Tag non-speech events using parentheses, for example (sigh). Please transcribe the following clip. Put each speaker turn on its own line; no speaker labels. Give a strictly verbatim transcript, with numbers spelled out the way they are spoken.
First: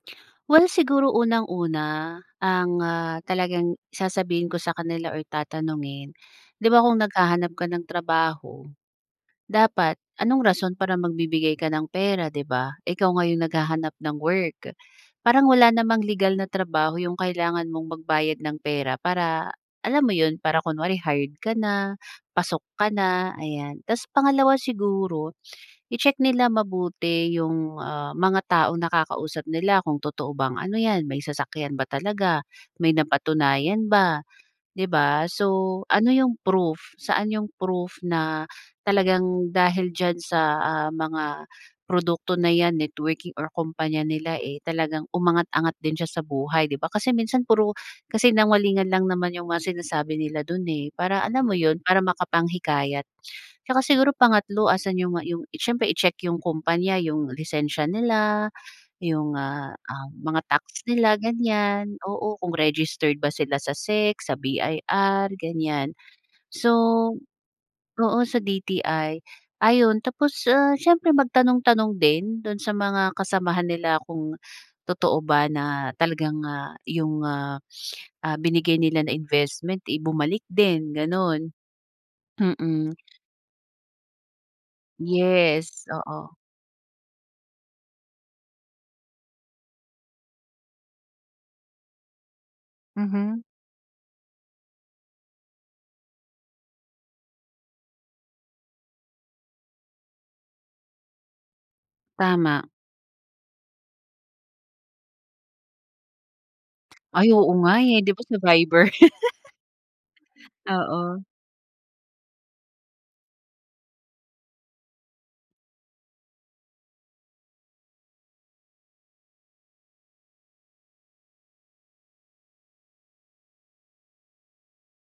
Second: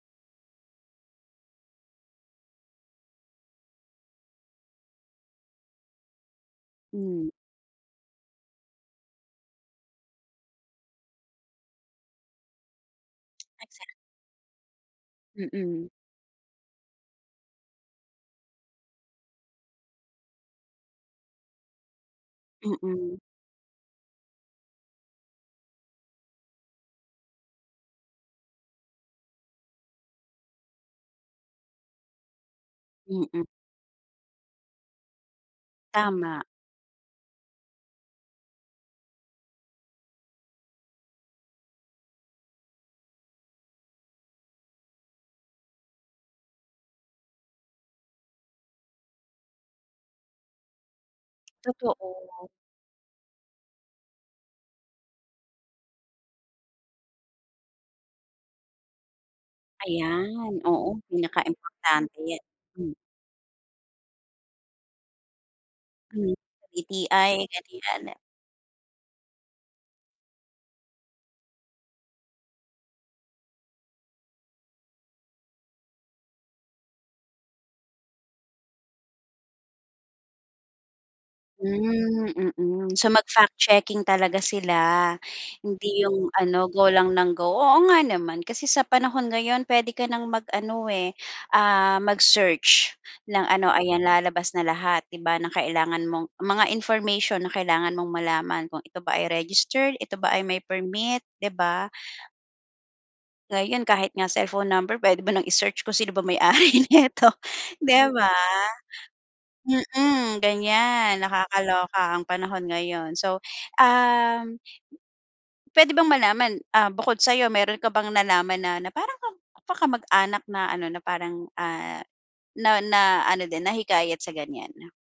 Well, siguro unang-una, ang, ah, talagang sasabihin ko sa kanila or tatanungin, 'di ba kung
Hmm.
naghahanap ka ng trabaho, dapat anong rason para magbibigay ka ng pera, 'di ba? Ikaw nga yung
Nagsa
naghahanap ng work. Parang wala
Mm.
namang legal na trabaho yung kailangan mong magbayad ng pera para alam mo 'yun, para kunwari hired ka na, pasok ka
Mm.
na, ayan. Ta's pangalawa siguro, i-check nila mabuti yung, ah, mga taong nakakausap nila kung totoo bang ano 'yan, may sasakyan ba talaga, may
Mm.
napatunayan ba, 'di ba? So, ano yung
Tama.
proof, saan yung proof na talagang dahil diyan sa, ah, mga produkto na 'yan, networking, or kumpanya nila, eh, talagang umangat-angat din siya sa buhay, 'di ba? Kasi minsan puro kasinungalingan lang naman yung mga sinasabi nila dun, eh, para alam mo yun, para
Totoo.
makapanghikayat. Tsaka siguro pangatlo, asan yung, ah, yung siyempre i-check yung kumpanya, yung lisensya nila, yung, ah, ah, mga
Ayan,
tax
oo.
nila, ganiyan.
Pinaka-importante
Oo,
yan.
kung
M
registered ba sila sa SEC, sa B-I-R ganiyan.
Hmm,
So,
D-T-I, ganiyan.
oo, sa D-T-I, ayun. Tapos, ah, siyempre magtanong-tanong din dun sa mga kasamahan nila kung totoo ba na talagang, ah, yung, ah, ah, binigay nila na investment, eh, bumalik din, gano'n.
Hmm, mm.
Mm.
So, mag-fact checking talaga sila.
Yes,
Hindi yung
oo.
ano, go lang ng go. Oo nga naman, kasi sa panahon ngayon puwede ka nang mag-ano, eh, ah, mag-search
Mhm.
ng ano, ayan, lalabas na lahat 'di ba, ng kailangan mong mga information na kailangan mong malaman, kung ito ba ay registered, ito ba ay may permit, 'di ba?
Tama.
Ngayon, kahit nga cellphone number puwede mo nang i-search kung sino ba may-ari neto,
Ay, oo nga, eh.
'di
Di ba
ba?
sa Viber?
Mm,
(laughs)
ganiyan,
Oo.
nakakaloka ang panahon ngayon. So, um, puwede bang malaman, ah, bukod sa'yo, meron ka bang nalaman na na parang ka kamag-anak na ano, na parang, ah, na na ano din, nahikayat sa ganiyan?